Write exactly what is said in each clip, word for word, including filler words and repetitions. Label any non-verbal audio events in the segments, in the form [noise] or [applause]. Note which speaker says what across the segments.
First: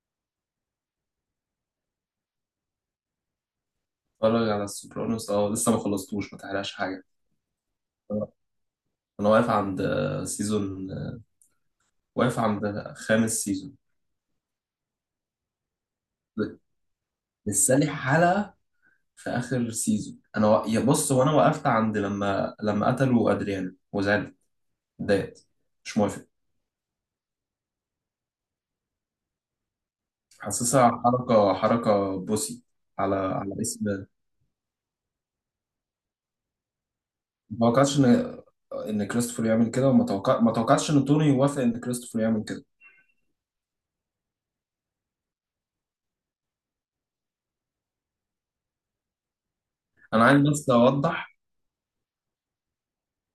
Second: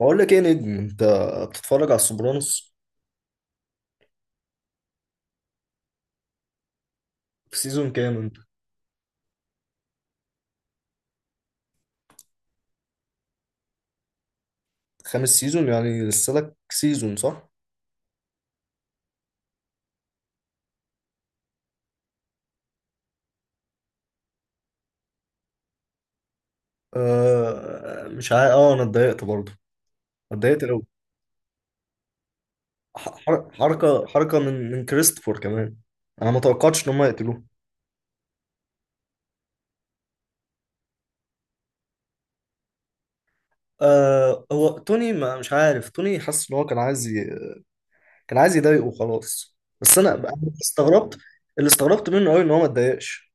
Speaker 1: بقول لك ايه يا نجم، انت بتتفرج على السوبرانوس؟
Speaker 2: اتفرج على السوبرانوس، اه، لسه ما خلصتوش، ما تحرقش حاجه.
Speaker 1: في سيزون كام
Speaker 2: آه،
Speaker 1: انت؟
Speaker 2: انا واقف عند سيزون، واقف عند خامس سيزون.
Speaker 1: خامس سيزون، يعني لسه لك سيزون صح؟
Speaker 2: لسه لي حلقه في اخر سيزون، انا و... يا بص، وانا وقفت عند لما لما قتلوا ادريانا وزعلت. اتضايقت. مش موافق.
Speaker 1: آه مش عارف، اه انا اتضايقت برضه. اتضايقت قوي.
Speaker 2: حاسسها حركه حركه بوسي، على على
Speaker 1: حركه
Speaker 2: اسم.
Speaker 1: حركه من من كريستوفر كمان. انا ما توقعتش ان هم يقتلوه.
Speaker 2: ما توقعتش ان ان كريستوفر يعمل كده، وما توقع... ما توقعتش ان توني يوافق ان كريستوفر يعمل كده.
Speaker 1: آه، هو توني ما مش عارف. توني حاسس ان هو كان عايز ي... كان عايز يضايقه خلاص. بس انا
Speaker 2: انا
Speaker 1: أنا
Speaker 2: عايز بس
Speaker 1: استغربت.
Speaker 2: اوضح.
Speaker 1: اللي استغربت منه قوي ان هو ما اتضايقش.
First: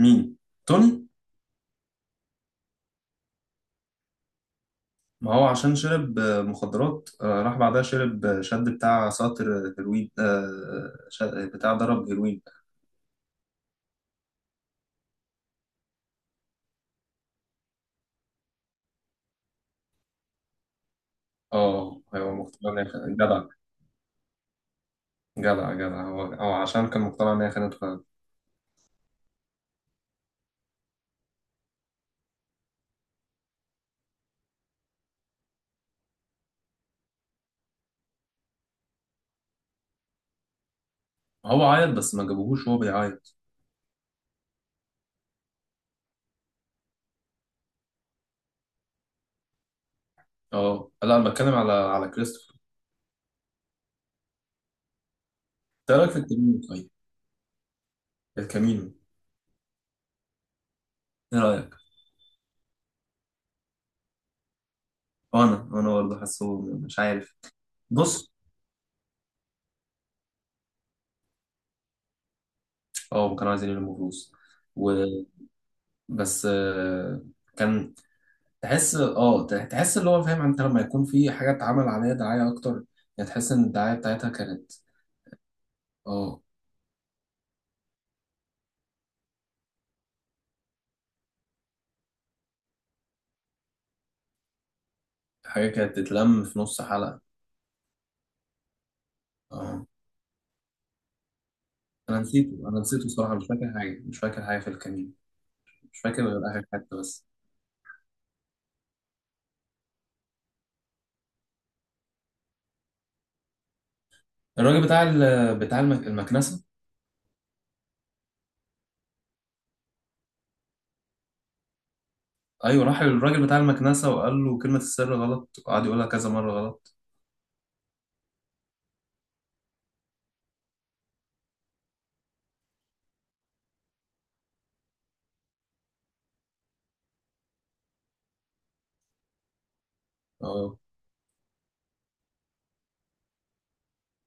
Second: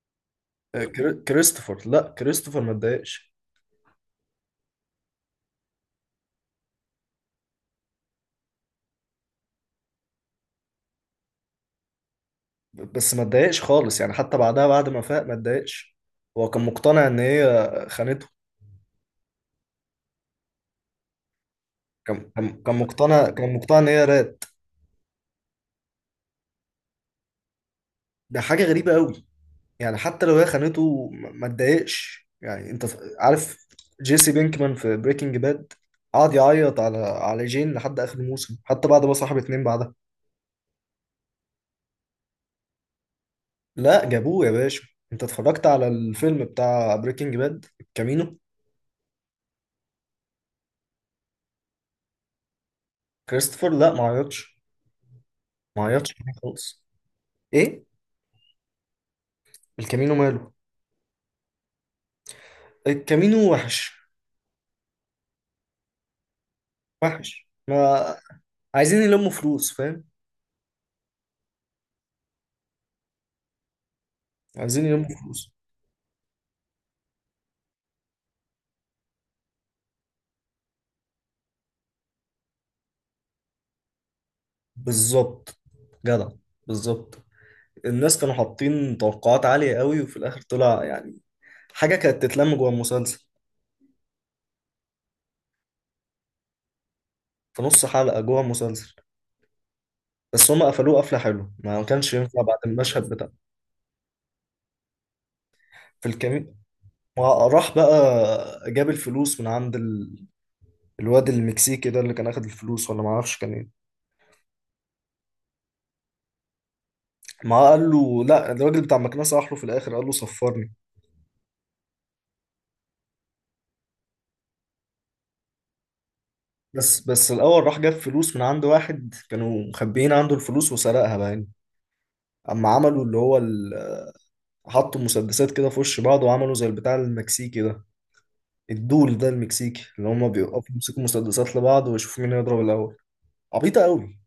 Speaker 2: مين؟
Speaker 1: آه،
Speaker 2: توني؟
Speaker 1: كري- كريستوفر. لا كريستوفر ما اتضايقش.
Speaker 2: ما هو عشان شرب آه، مخدرات، آه، راح بعدها شرب، آه، شد بتاع ساطر هيروين، آه، ش- بتاع ضرب هيروين.
Speaker 1: بس ما اتضايقش خالص يعني، حتى بعدها بعد ما فاق ما اتضايقش. هو كان مقتنع ان هي خانته.
Speaker 2: اه،
Speaker 1: كان
Speaker 2: هو
Speaker 1: كان
Speaker 2: مقتنع
Speaker 1: كان
Speaker 2: ان هي خ-
Speaker 1: مقتنع
Speaker 2: جدع.
Speaker 1: كان مقتنع ان هي رات.
Speaker 2: جدع، جدع، هو هو عشان كان مقتنع ان هي خانته فعلا.
Speaker 1: ده حاجه غريبه قوي. يعني حتى لو هي خانته ما ما اتضايقش، يعني انت ف- عارف. جيسي بينكمان في بريكنج باد قعد يعيط على على جين لحد اخر الموسم، حتى بعد ما صاحب اتنين بعدها.
Speaker 2: هو عيط بس ما جابوهوش وهو بيعيط.
Speaker 1: لا جابوه يا باشا، انت اتفرجت على الفيلم بتاع بريكنج باد الكامينو؟
Speaker 2: اه، لا، انا بتكلم على على كريستوفر.
Speaker 1: كريستوفر لا، ما عيطش. ما
Speaker 2: ايه رايك
Speaker 1: عيطش
Speaker 2: في الكامينو؟
Speaker 1: خالص.
Speaker 2: طيب.
Speaker 1: ايه،
Speaker 2: الكامينو؟
Speaker 1: الكامينو ماله؟
Speaker 2: ايه رايك؟
Speaker 1: الكامينو وحش.
Speaker 2: انا انا برضه حاسه، مش عارف.
Speaker 1: وحش، ما...
Speaker 2: بص.
Speaker 1: عايزين يلموا فلوس فاهم؟
Speaker 2: اه، كانوا عايزين يلموا فلوس
Speaker 1: عايزين يلموا فلوس.
Speaker 2: وبس. آه، كان تحس اه تح- تحس اللي هو فاهم، انت لما يكون في حاجة اتعمل عليها دعاية اكتر، يعني تحس ان الدعاية بتاعتها كانت
Speaker 1: بالظبط. جدع.
Speaker 2: اه
Speaker 1: بالظبط. الناس كانوا حاطين توقعات عالية قوي، وفي الآخر طلع يعني حاجة كانت تتلم جوه المسلسل.
Speaker 2: حاجة كانت تتلم في نص حلقة.
Speaker 1: في نص حلقة جوه المسلسل.
Speaker 2: اه،
Speaker 1: بس هما قفلوه قفلة حلوة. ما كانش
Speaker 2: انا
Speaker 1: ينفع بعد
Speaker 2: نسيته، انا نسيته
Speaker 1: المشهد بتاع
Speaker 2: الصراحة، مش فاكر حاجة، مش فاكر حاجة في الكمين، مش
Speaker 1: في
Speaker 2: فاكر غير
Speaker 1: الكمين.
Speaker 2: اخر حتة بس.
Speaker 1: راح بقى جاب الفلوس من عند ال... الواد المكسيكي ده، اللي كان اخد الفلوس ولا ما اعرفش كان ايه.
Speaker 2: الراجل بتاع ال... بتاع المك... المكنسة.
Speaker 1: ما قال له، لا، الراجل بتاع المكنسة راح له في الآخر قال له صفرني.
Speaker 2: ايوه، راح للراجل بتاع المكنسة وقال له كلمة السر غلط، وقعد يقولها كذا مرة غلط.
Speaker 1: بس بس الأول راح جاب فلوس من عند واحد كانوا مخبيين عنده الفلوس، وسرقها بقى يعني. أما عملوا اللي هو ال... حطوا مسدسات كده في وش بعض وعملوا زي البتاع المكسيكي ده. الدول ده المكسيكي اللي هما بيوقفوا
Speaker 2: اه،
Speaker 1: يمسكوا مسدسات لبعض ويشوفوا مين هيضرب الأول. عبيطة قوي،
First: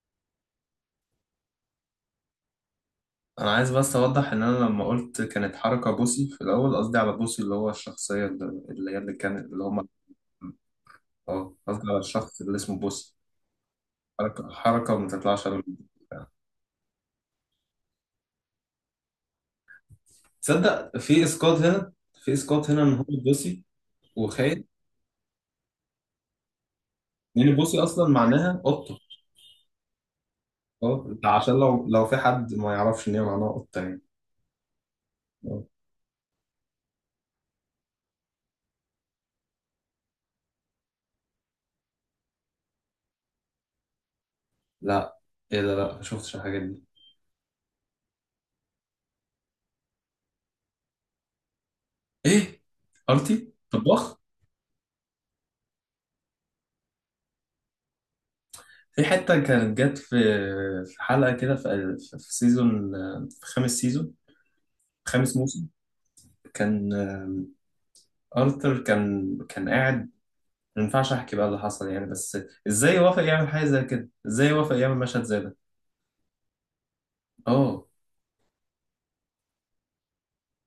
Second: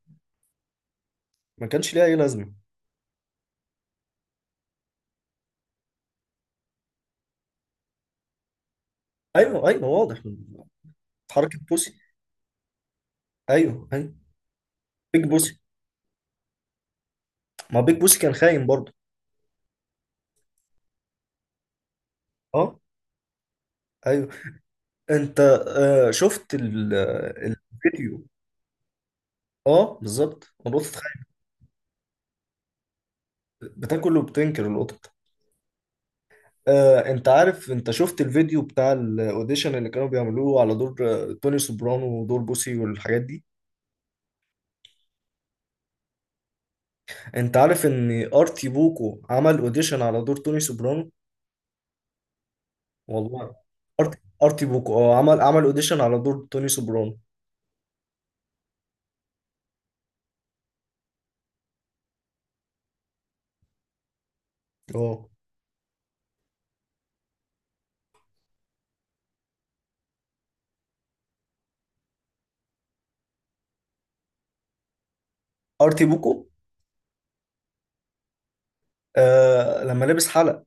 Speaker 1: ما كانش ليها أي لازمة.
Speaker 2: انا عايز بس اوضح ان انا لما قلت كانت حركة بوسي في الاول، قصدي على بوسي اللي هو الشخصية اللي اللي هي اللي كانت اللي
Speaker 1: أيوه، أيوه،
Speaker 2: هم.
Speaker 1: واضح من
Speaker 2: اه،
Speaker 1: حركة
Speaker 2: قصدي
Speaker 1: بوسي.
Speaker 2: على الشخص اللي اسمه بوس.
Speaker 1: أيوه، أيوه.
Speaker 2: حركة حركة، ما
Speaker 1: بيج
Speaker 2: تطلعش على
Speaker 1: بوسي.
Speaker 2: البتاع.
Speaker 1: ما بيج بوسي كان خاين برضه.
Speaker 2: تصدق في اسقاط هنا، في اسقاط
Speaker 1: أه.
Speaker 2: هنا ان هو بوسي
Speaker 1: أيوه.
Speaker 2: وخاين،
Speaker 1: أنت... آه، شفت ال...
Speaker 2: لان بوسي اصلا
Speaker 1: الفيديو.
Speaker 2: معناها قطة.
Speaker 1: أه، بالظبط، القطط
Speaker 2: اه،
Speaker 1: خاينة.
Speaker 2: ده عشان لو لو في حد ما يعرفش ان هي معناها قطة يعني.
Speaker 1: بتاكل وبتنكر القطط.
Speaker 2: آه.
Speaker 1: آه، انت عارف، انت شفت الفيديو بتاع الاوديشن اللي كانوا بيعملوه على دور آه، توني سوبرانو ودور بوسي والحاجات دي؟
Speaker 2: لا. ايه ده؟ لا، ما شفتش الحاجات دي.
Speaker 1: انت عارف ان ارتي بوكو عمل اوديشن على دور توني سوبرانو؟
Speaker 2: ايه؟
Speaker 1: والله،
Speaker 2: ارتي
Speaker 1: ارتي
Speaker 2: طباخ؟
Speaker 1: ارتي بوكو اه عمل عمل اوديشن على دور توني سوبرانو
Speaker 2: في حتة كانت جت في في حلقة كده، في في في سيزون، في خامس سيزون،
Speaker 1: اه
Speaker 2: خامس موسم. كان آه، ارثر كان كان قاعد. ما ينفعش احكي بقى اللي حصل يعني، بس ازاي وافق يعمل حاجه زي كده؟ ازاي وافق يعمل مشهد زي ده؟
Speaker 1: ارتي بوكو.
Speaker 2: اه.
Speaker 1: آه لما لبس حلق.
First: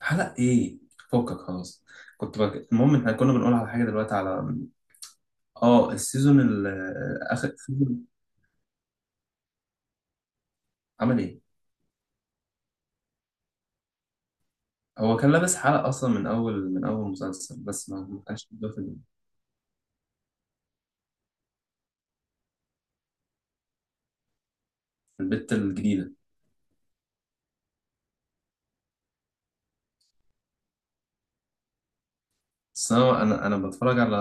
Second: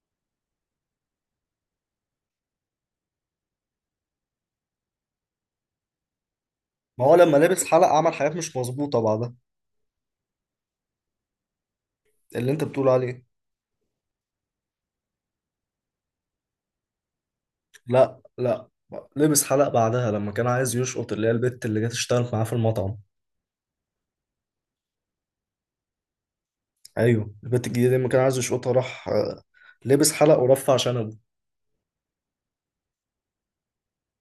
Speaker 2: حلق ايه؟ فكك خلاص. كنت بك... المهم احنا كنا بنقول على حاجه دلوقتي، على اه السيزون ال...
Speaker 1: ما هو لما
Speaker 2: اخر
Speaker 1: لبس حلق
Speaker 2: سيزون.
Speaker 1: عمل حاجات مش مظبوطة بعدها.
Speaker 2: عمل ايه؟
Speaker 1: اللي انت بتقول عليه.
Speaker 2: هو كان لابس حلق اصلا من اول من اول مسلسل، بس ما
Speaker 1: لا،
Speaker 2: ما كانش
Speaker 1: لا،
Speaker 2: موجود في ال-
Speaker 1: لبس حلق بعدها لما كان عايز يشقط اللي هي البت اللي جت اشتغلت معاه في المطعم.
Speaker 2: في البت الجديده.
Speaker 1: ايوه، البت الجديده دي لما كان عايز يشقطها راح آه، لابس حلق ورفع شنبه.
Speaker 2: بس انا انا أنا بتفرج على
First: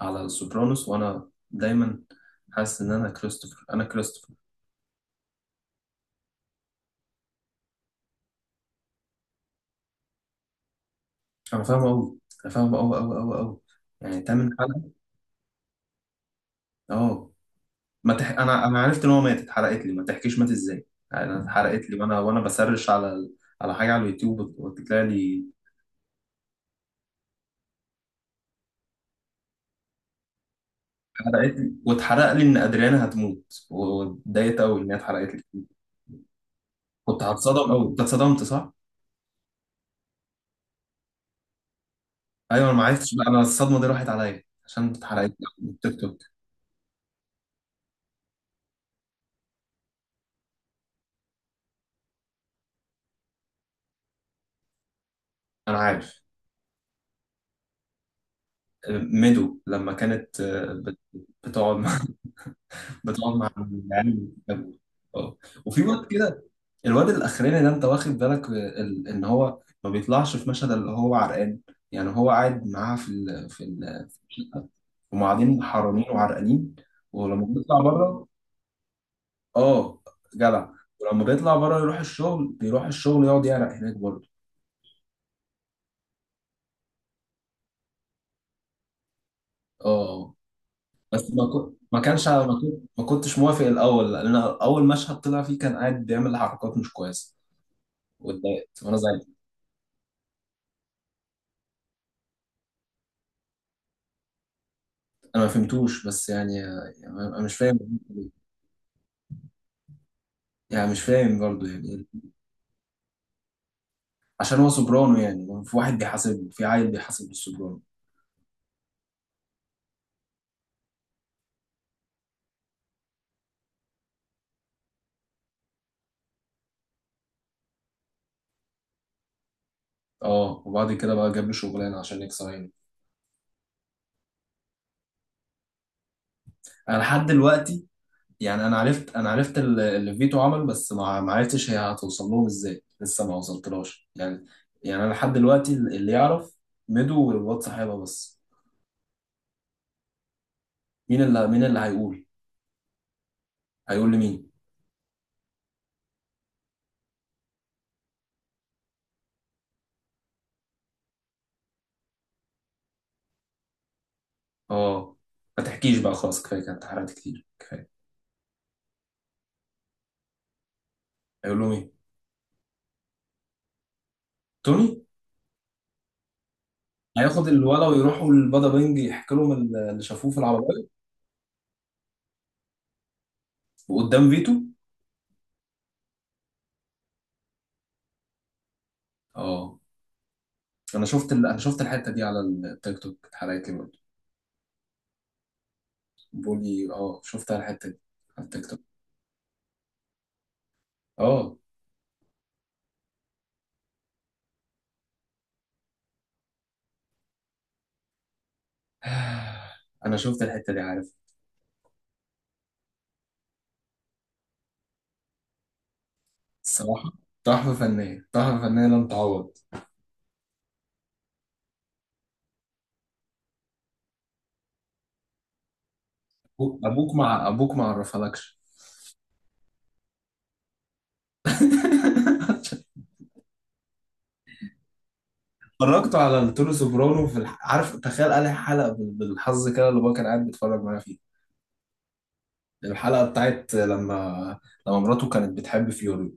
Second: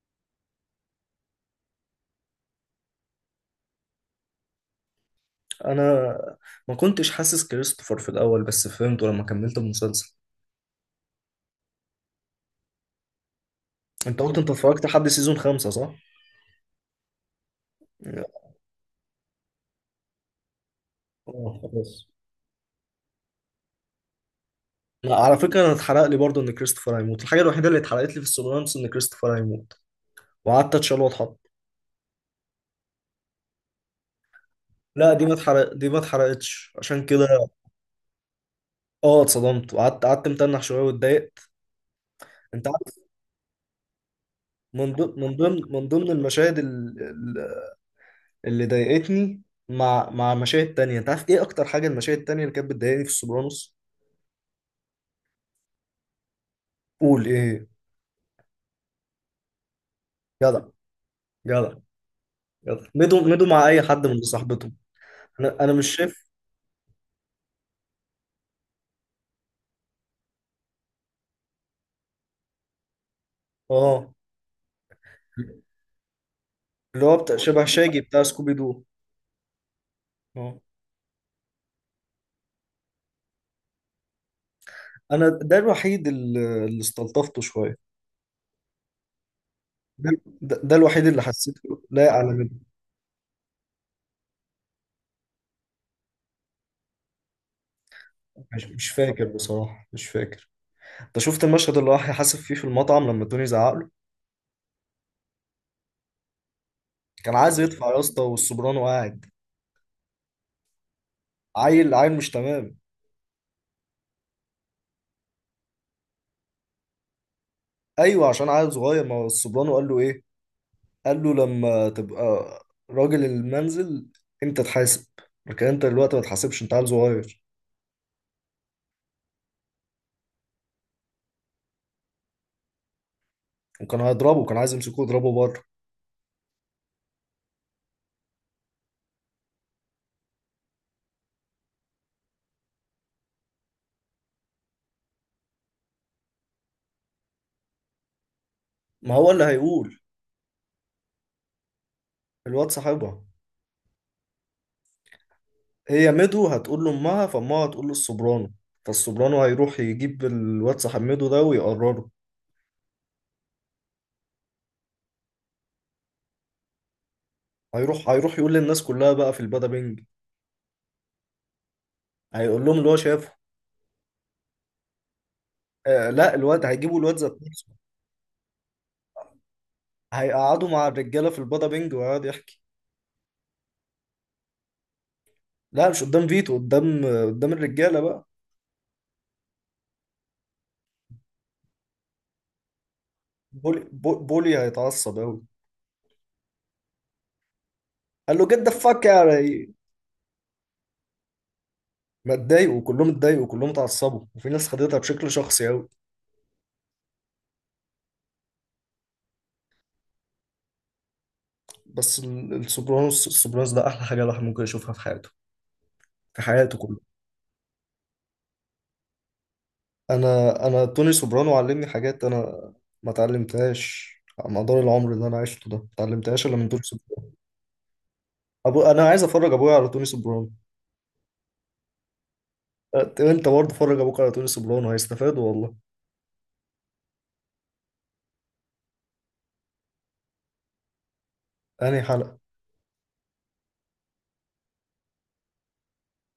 Speaker 2: على السوبرانوس، وانا دايما حاسس ان انا كريستوفر، انا كريستوفر.
Speaker 1: انا ما كنتش حاسس كريستوفر في الاول، بس فهمته لما كملت المسلسل.
Speaker 2: انا فاهمه قوي، انا فاهمه قوي قوي قوي قوي، يعني
Speaker 1: انت قلت انت
Speaker 2: تامن
Speaker 1: اتفرجت
Speaker 2: حلقه.
Speaker 1: لحد سيزون خمسة صح؟
Speaker 2: اه، ما تح... انا انا عرفت ان هو مات، اتحرقت لي، ما تحكيش مات ازاي. يعني، انا
Speaker 1: اه،
Speaker 2: اتحرقت لي،
Speaker 1: خلاص.
Speaker 2: وانا وانا بسرش على ال- على حاجه على اليوتيوب وت- وتطلع
Speaker 1: لا، على
Speaker 2: لي.
Speaker 1: فكره، انا اتحرق لي برضه ان كريستوفر هيموت. الحاجه الوحيده اللي اتحرقت لي في السوبرانوس ان كريستوفر هيموت، وقعدت اتشال واتحط.
Speaker 2: اتحرقت لي، واتحرق لي ان ادريانا هتموت، واتضايقت قوي ان هي
Speaker 1: لا، دي ما
Speaker 2: اتحرقت لي.
Speaker 1: اتحرق، دي ما اتحرقتش عشان
Speaker 2: كنت
Speaker 1: كده.
Speaker 2: هتصدم قوي. انت اتصدمت، صح؟
Speaker 1: اه، اتصدمت وقعدت قعدت متنح شويه واتضايقت.
Speaker 2: ايوه،
Speaker 1: انت
Speaker 2: انا ما
Speaker 1: عارف،
Speaker 2: عرفتش بقى، انا الصدمه دي راحت عليا عشان
Speaker 1: من ضمن
Speaker 2: اتحرقت
Speaker 1: من
Speaker 2: لي من
Speaker 1: ضمن من
Speaker 2: التيك
Speaker 1: ضمن
Speaker 2: توك.
Speaker 1: المشاهد ال- اللي ضايقتني مع مع مشاهد تانية، انت عارف ايه اكتر حاجه المشاهد التانية اللي كانت بتضايقني في السوبرانوس؟
Speaker 2: انا عارف.
Speaker 1: قول، ايه هي؟
Speaker 2: ميدو لما كانت
Speaker 1: جدع،
Speaker 2: آه، بت-
Speaker 1: جدع،
Speaker 2: بتقعد مع
Speaker 1: جدع.
Speaker 2: [laughs]
Speaker 1: مدوا
Speaker 2: بتقعد
Speaker 1: مدوا
Speaker 2: مع
Speaker 1: مع اي حد من
Speaker 2: العيال.
Speaker 1: صاحبتهم.
Speaker 2: اه،
Speaker 1: انا انا
Speaker 2: وفي
Speaker 1: مش
Speaker 2: وقت
Speaker 1: شايف.
Speaker 2: كده الواد الاخراني ده، انت واخد بالك ال- ان هو ما بيطلعش في مشهد اللي هو عرقان، يعني هو قاعد معاها في ال في ال،
Speaker 1: اه،
Speaker 2: هم قاعدين حرانين وعرقانين.
Speaker 1: اللي هو بتاع
Speaker 2: ولما
Speaker 1: شبه
Speaker 2: بيطلع
Speaker 1: شاجي بتاع
Speaker 2: بره،
Speaker 1: سكوبي دو.
Speaker 2: اه،
Speaker 1: اه،
Speaker 2: جدع. ولما بيطلع بره يروح الشغل، بيروح الشغل يقعد يعرق هناك برضه.
Speaker 1: انا ده الوحيد اللي اللي استلطفته شويه. ده,
Speaker 2: اه،
Speaker 1: ده, ده الوحيد اللي
Speaker 2: بس ما كنت
Speaker 1: حسيته
Speaker 2: ما
Speaker 1: لايق
Speaker 2: كانش
Speaker 1: على
Speaker 2: ما
Speaker 1: مدوا.
Speaker 2: كنت ما كنتش موافق الاول، لان اول مشهد طلع فيه كان قاعد بيعمل حركات مش كويسه،
Speaker 1: مش,
Speaker 2: واتضايقت
Speaker 1: مش
Speaker 2: وانا
Speaker 1: فاكر
Speaker 2: زعلت.
Speaker 1: بصراحه، مش فاكر. انت شفت المشهد اللي راح يحاسب فيه في المطعم لما توني زعق له؟
Speaker 2: انا ما فهمتوش بس يعني, يعني
Speaker 1: كان
Speaker 2: انا مش
Speaker 1: عايز يدفع
Speaker 2: فاهم.
Speaker 1: يا اسطى والسوبرانو قاعد.
Speaker 2: يعني مش فاهم برضه
Speaker 1: عيل
Speaker 2: يعني.
Speaker 1: عيل مش تمام.
Speaker 2: عشان هو سوبرانو يعني، في واحد بيحاسبه، في عيل بيحاسب السوبرانو؟
Speaker 1: ايوه، عشان عيل صغير. ما هو السوبرانو قال له ايه؟ قال له، لما تبقى راجل المنزل انت تحاسب، لكن انت دلوقتي ما تحاسبش، انت عيل صغير.
Speaker 2: اه، وبعد كده بقى جاب له شغلانه عشان يكسر عينه.
Speaker 1: وكان هيضربه، كان عايز يمسكه يضربه بره.
Speaker 2: انا لحد دلوقتي يعني، انا عرفت، انا عرفت ال- اللي فيتو عمله، بس ما ما عرفتش هي هتوصل لهم ازاي، لسه ما وصلتلهاش يعني. يعني انا لحد دلوقتي اللي يعرف ميدو والواد صاحبها بس.
Speaker 1: ما هو اللي هيقول.
Speaker 2: مين اللي مين اللي هيقول؟
Speaker 1: الواد صاحبها.
Speaker 2: هيقول لمين؟
Speaker 1: هي ميدو هتقول لامها، فامها هتقول للسوبرانو. فالسوبرانو هيروح يجيب الواد صاحب ميدو ده ويقرره.
Speaker 2: اه، ما تحكيش بقى، خلاص، كفايه، كانت حرقت كتير كفايه.
Speaker 1: هيروح هيروح يقول للناس كلها بقى في البادا بينج.
Speaker 2: هيقول لهم ايه؟
Speaker 1: هيقول لهم اللي هو شافه.
Speaker 2: توني؟
Speaker 1: آه، لا، الواد هيجيبوا الواد ذات
Speaker 2: هياخد
Speaker 1: نفسه.
Speaker 2: الولا ويروحوا البادا بينج يحكي لهم اللي شافوه في
Speaker 1: هيقعدوا مع
Speaker 2: العربيه؟
Speaker 1: الرجاله في البادا بينج ويقعد يحكي.
Speaker 2: وقدام فيتو؟
Speaker 1: لا مش قدام فيتو، قدام قدام الرجاله بقى.
Speaker 2: اه، انا شفت ال... انا شفت الحته دي على التيك توك، اتحرقت لي
Speaker 1: بولي
Speaker 2: برضه.
Speaker 1: بو- بولي هيتعصب قوي.
Speaker 2: بيقول لي اه، شفتها الحته دي
Speaker 1: قال
Speaker 2: على
Speaker 1: له جد
Speaker 2: التيك
Speaker 1: ذا
Speaker 2: توك؟
Speaker 1: فاك يعني.
Speaker 2: اه.
Speaker 1: ما اتضايقوا كلهم؟ اتضايقوا كلهم، اتعصبوا، وفي ناس خدتها بشكل شخصي قوي.
Speaker 2: [sighs] انا شفت الحته دي، عارف.
Speaker 1: بس ال- السوبرانوس السوبرانوس ده احلى حاجه الواحد ممكن يشوفها في حياته. في حياته كله.
Speaker 2: الصراحه، تحفه فنيه، تحفه فنيه لن تعوض.
Speaker 1: انا انا توني سوبرانو علمني حاجات، انا ما اتعلمتهاش. على مدار العمر اللي انا عشته ده ما اتعلمتهاش الا من توني
Speaker 2: ابوك
Speaker 1: سوبرانو.
Speaker 2: مع ابوك ما عرفلكش.
Speaker 1: أبو... انا عايز افرج ابويا على توني سوبرانو.
Speaker 2: [laughs]
Speaker 1: أت- انت برضه فرج ابوك على توني سوبرانو هيستفادوا والله.
Speaker 2: اتفرجت على التونو سوبرانو في الح... عارف، تخيل قال حلقه بال- بالحظ كده اللي هو كان قاعد بيتفرج معايا فيه.
Speaker 1: انهي حلقه؟
Speaker 2: الحلقه بتاعت لما لما مراته كانت بتحب فيوري،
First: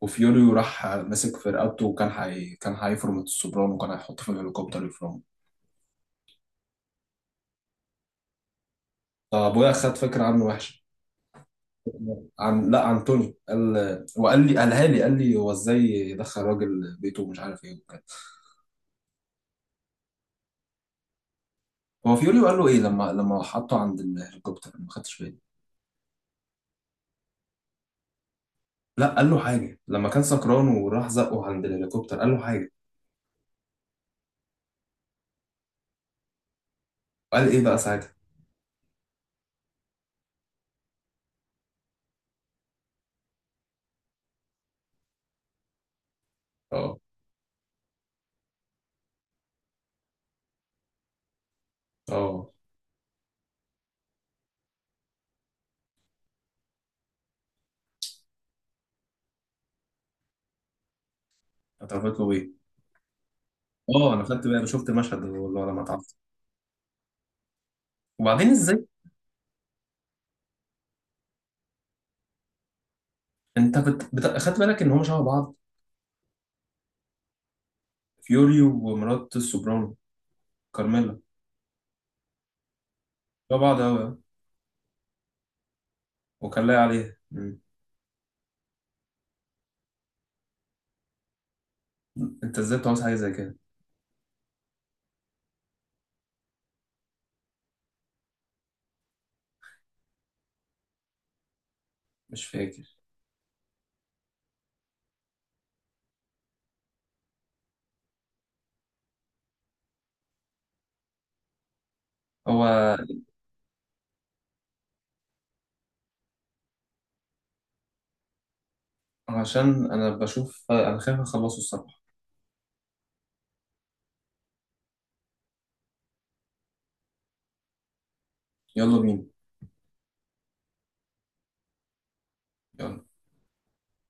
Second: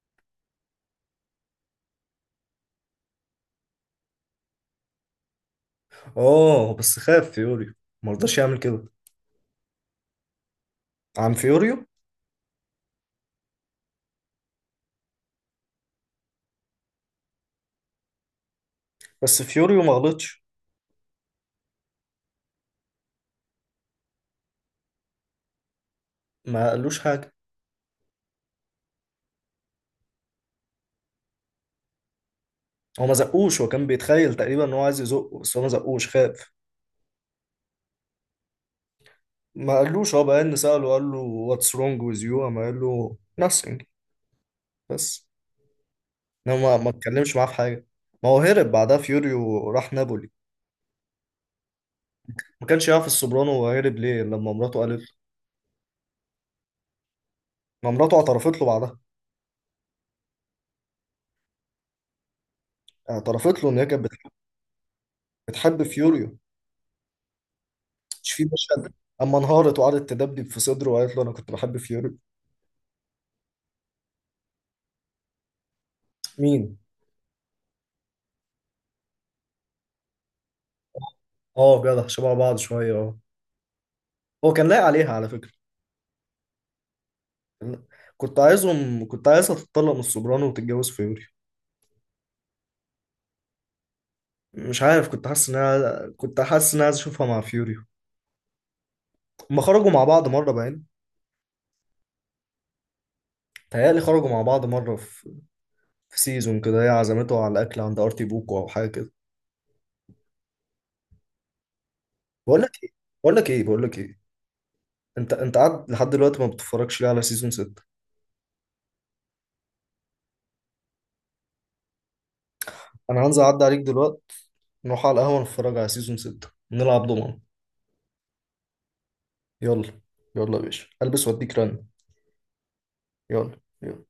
Speaker 2: وفيوريو راح مسك في رقبته، وكان حي... كان هيفرم السوبرانو، وكان هيحطه في الهليكوبتر يفرمه.
Speaker 1: اه بس خاف فيوريو، ما رضاش يعمل كده.
Speaker 2: فابويا خد فكره عنه وحشه.
Speaker 1: عن فيوريو.
Speaker 2: عن، لا، عن توني. قال، وقال لي، قالها لي، قال لي هو ازاي يدخل راجل بيته ومش عارف ايه وكده.
Speaker 1: بس فيوريو ما غلطش.
Speaker 2: هو فيوريو قال له ايه لما لما حطه عند الهليكوبتر؟ أنا ما خدتش بالي.
Speaker 1: ما قالوش حاجه.
Speaker 2: لا، قال له حاجه لما كان سكران وراح زقه عند الهليكوبتر، قال له حاجه.
Speaker 1: هو ما زقوش، هو كان بيتخيل تقريبا ان هو عايز يزقه، بس هو ما زقوش، خاف.
Speaker 2: وقال ايه بقى ساعتها؟
Speaker 1: ما قالوش. هو بقى سأله قال له what's wrong with you، قام قال له nothing. بس. انما ما ما
Speaker 2: اه،
Speaker 1: اتكلمش معاه في حاجه. ما هو هرب بعدها فيوريو راح نابولي.
Speaker 2: اه،
Speaker 1: ما كانش يعرف السوبرانو هو هرب ليه، لما مراته قالت له. ما مراته اعترفت له بعدها.
Speaker 2: اتعرفت له ايه؟
Speaker 1: اعترفت له ان هي كانت
Speaker 2: اه، انا
Speaker 1: بتحب.
Speaker 2: خدت بالي، انا شفت المشهد ده والله لما
Speaker 1: بتحب
Speaker 2: اتعرفت.
Speaker 1: فيوريو. مش في
Speaker 2: وبعدين ازاي؟
Speaker 1: مشهد؟ اما انهارت وقعدت تدبدب في صدره وقالت له انا كنت بحب فيوري.
Speaker 2: انت بت... بت... خدت بالك ان هم شبه بعض؟
Speaker 1: مين؟
Speaker 2: فيوري ومرات السوبرانو، كارميلا.
Speaker 1: اه، جدع شبه بعض شويه اه
Speaker 2: لا، بعض أوي، أه.
Speaker 1: هو كان لايق عليها على فكره.
Speaker 2: وكان لاقي عليها. مم.
Speaker 1: كنت عايزهم كنت عايزها تتطلق من السوبرانو وتتجوز فيوري.
Speaker 2: أنت إزاي بتعوز حاجة زي كده؟
Speaker 1: مش عارف، كنت حاسس ان انا كنت حاسس ان انا عايز اشوفها مع فيوري. هما خرجوا مع بعض مره باين.
Speaker 2: مش فاكر.
Speaker 1: تهيألي خرجوا مع بعض مره في, في سيزون كده، هي عزمته على الاكل عند ارتي بوكو او حاجه كده. بقول
Speaker 2: هو
Speaker 1: لك ايه بقول لك ايه بقول لك ايه انت انت قاعد لحد دلوقتي، ما بتتفرجش ليه على سيزون ستة؟
Speaker 2: عشان أنا بشوف، أنا خايف أخلصه الصراحة.
Speaker 1: انا هنزل اعدي عليك دلوقتي، نروح على القهوة نتفرج على سيزون ستة نلعب ضمان.
Speaker 2: يلا بينا.
Speaker 1: يلا، يلا يا باشا، البس واديك رن.
Speaker 2: يلا
Speaker 1: يلا، يلا.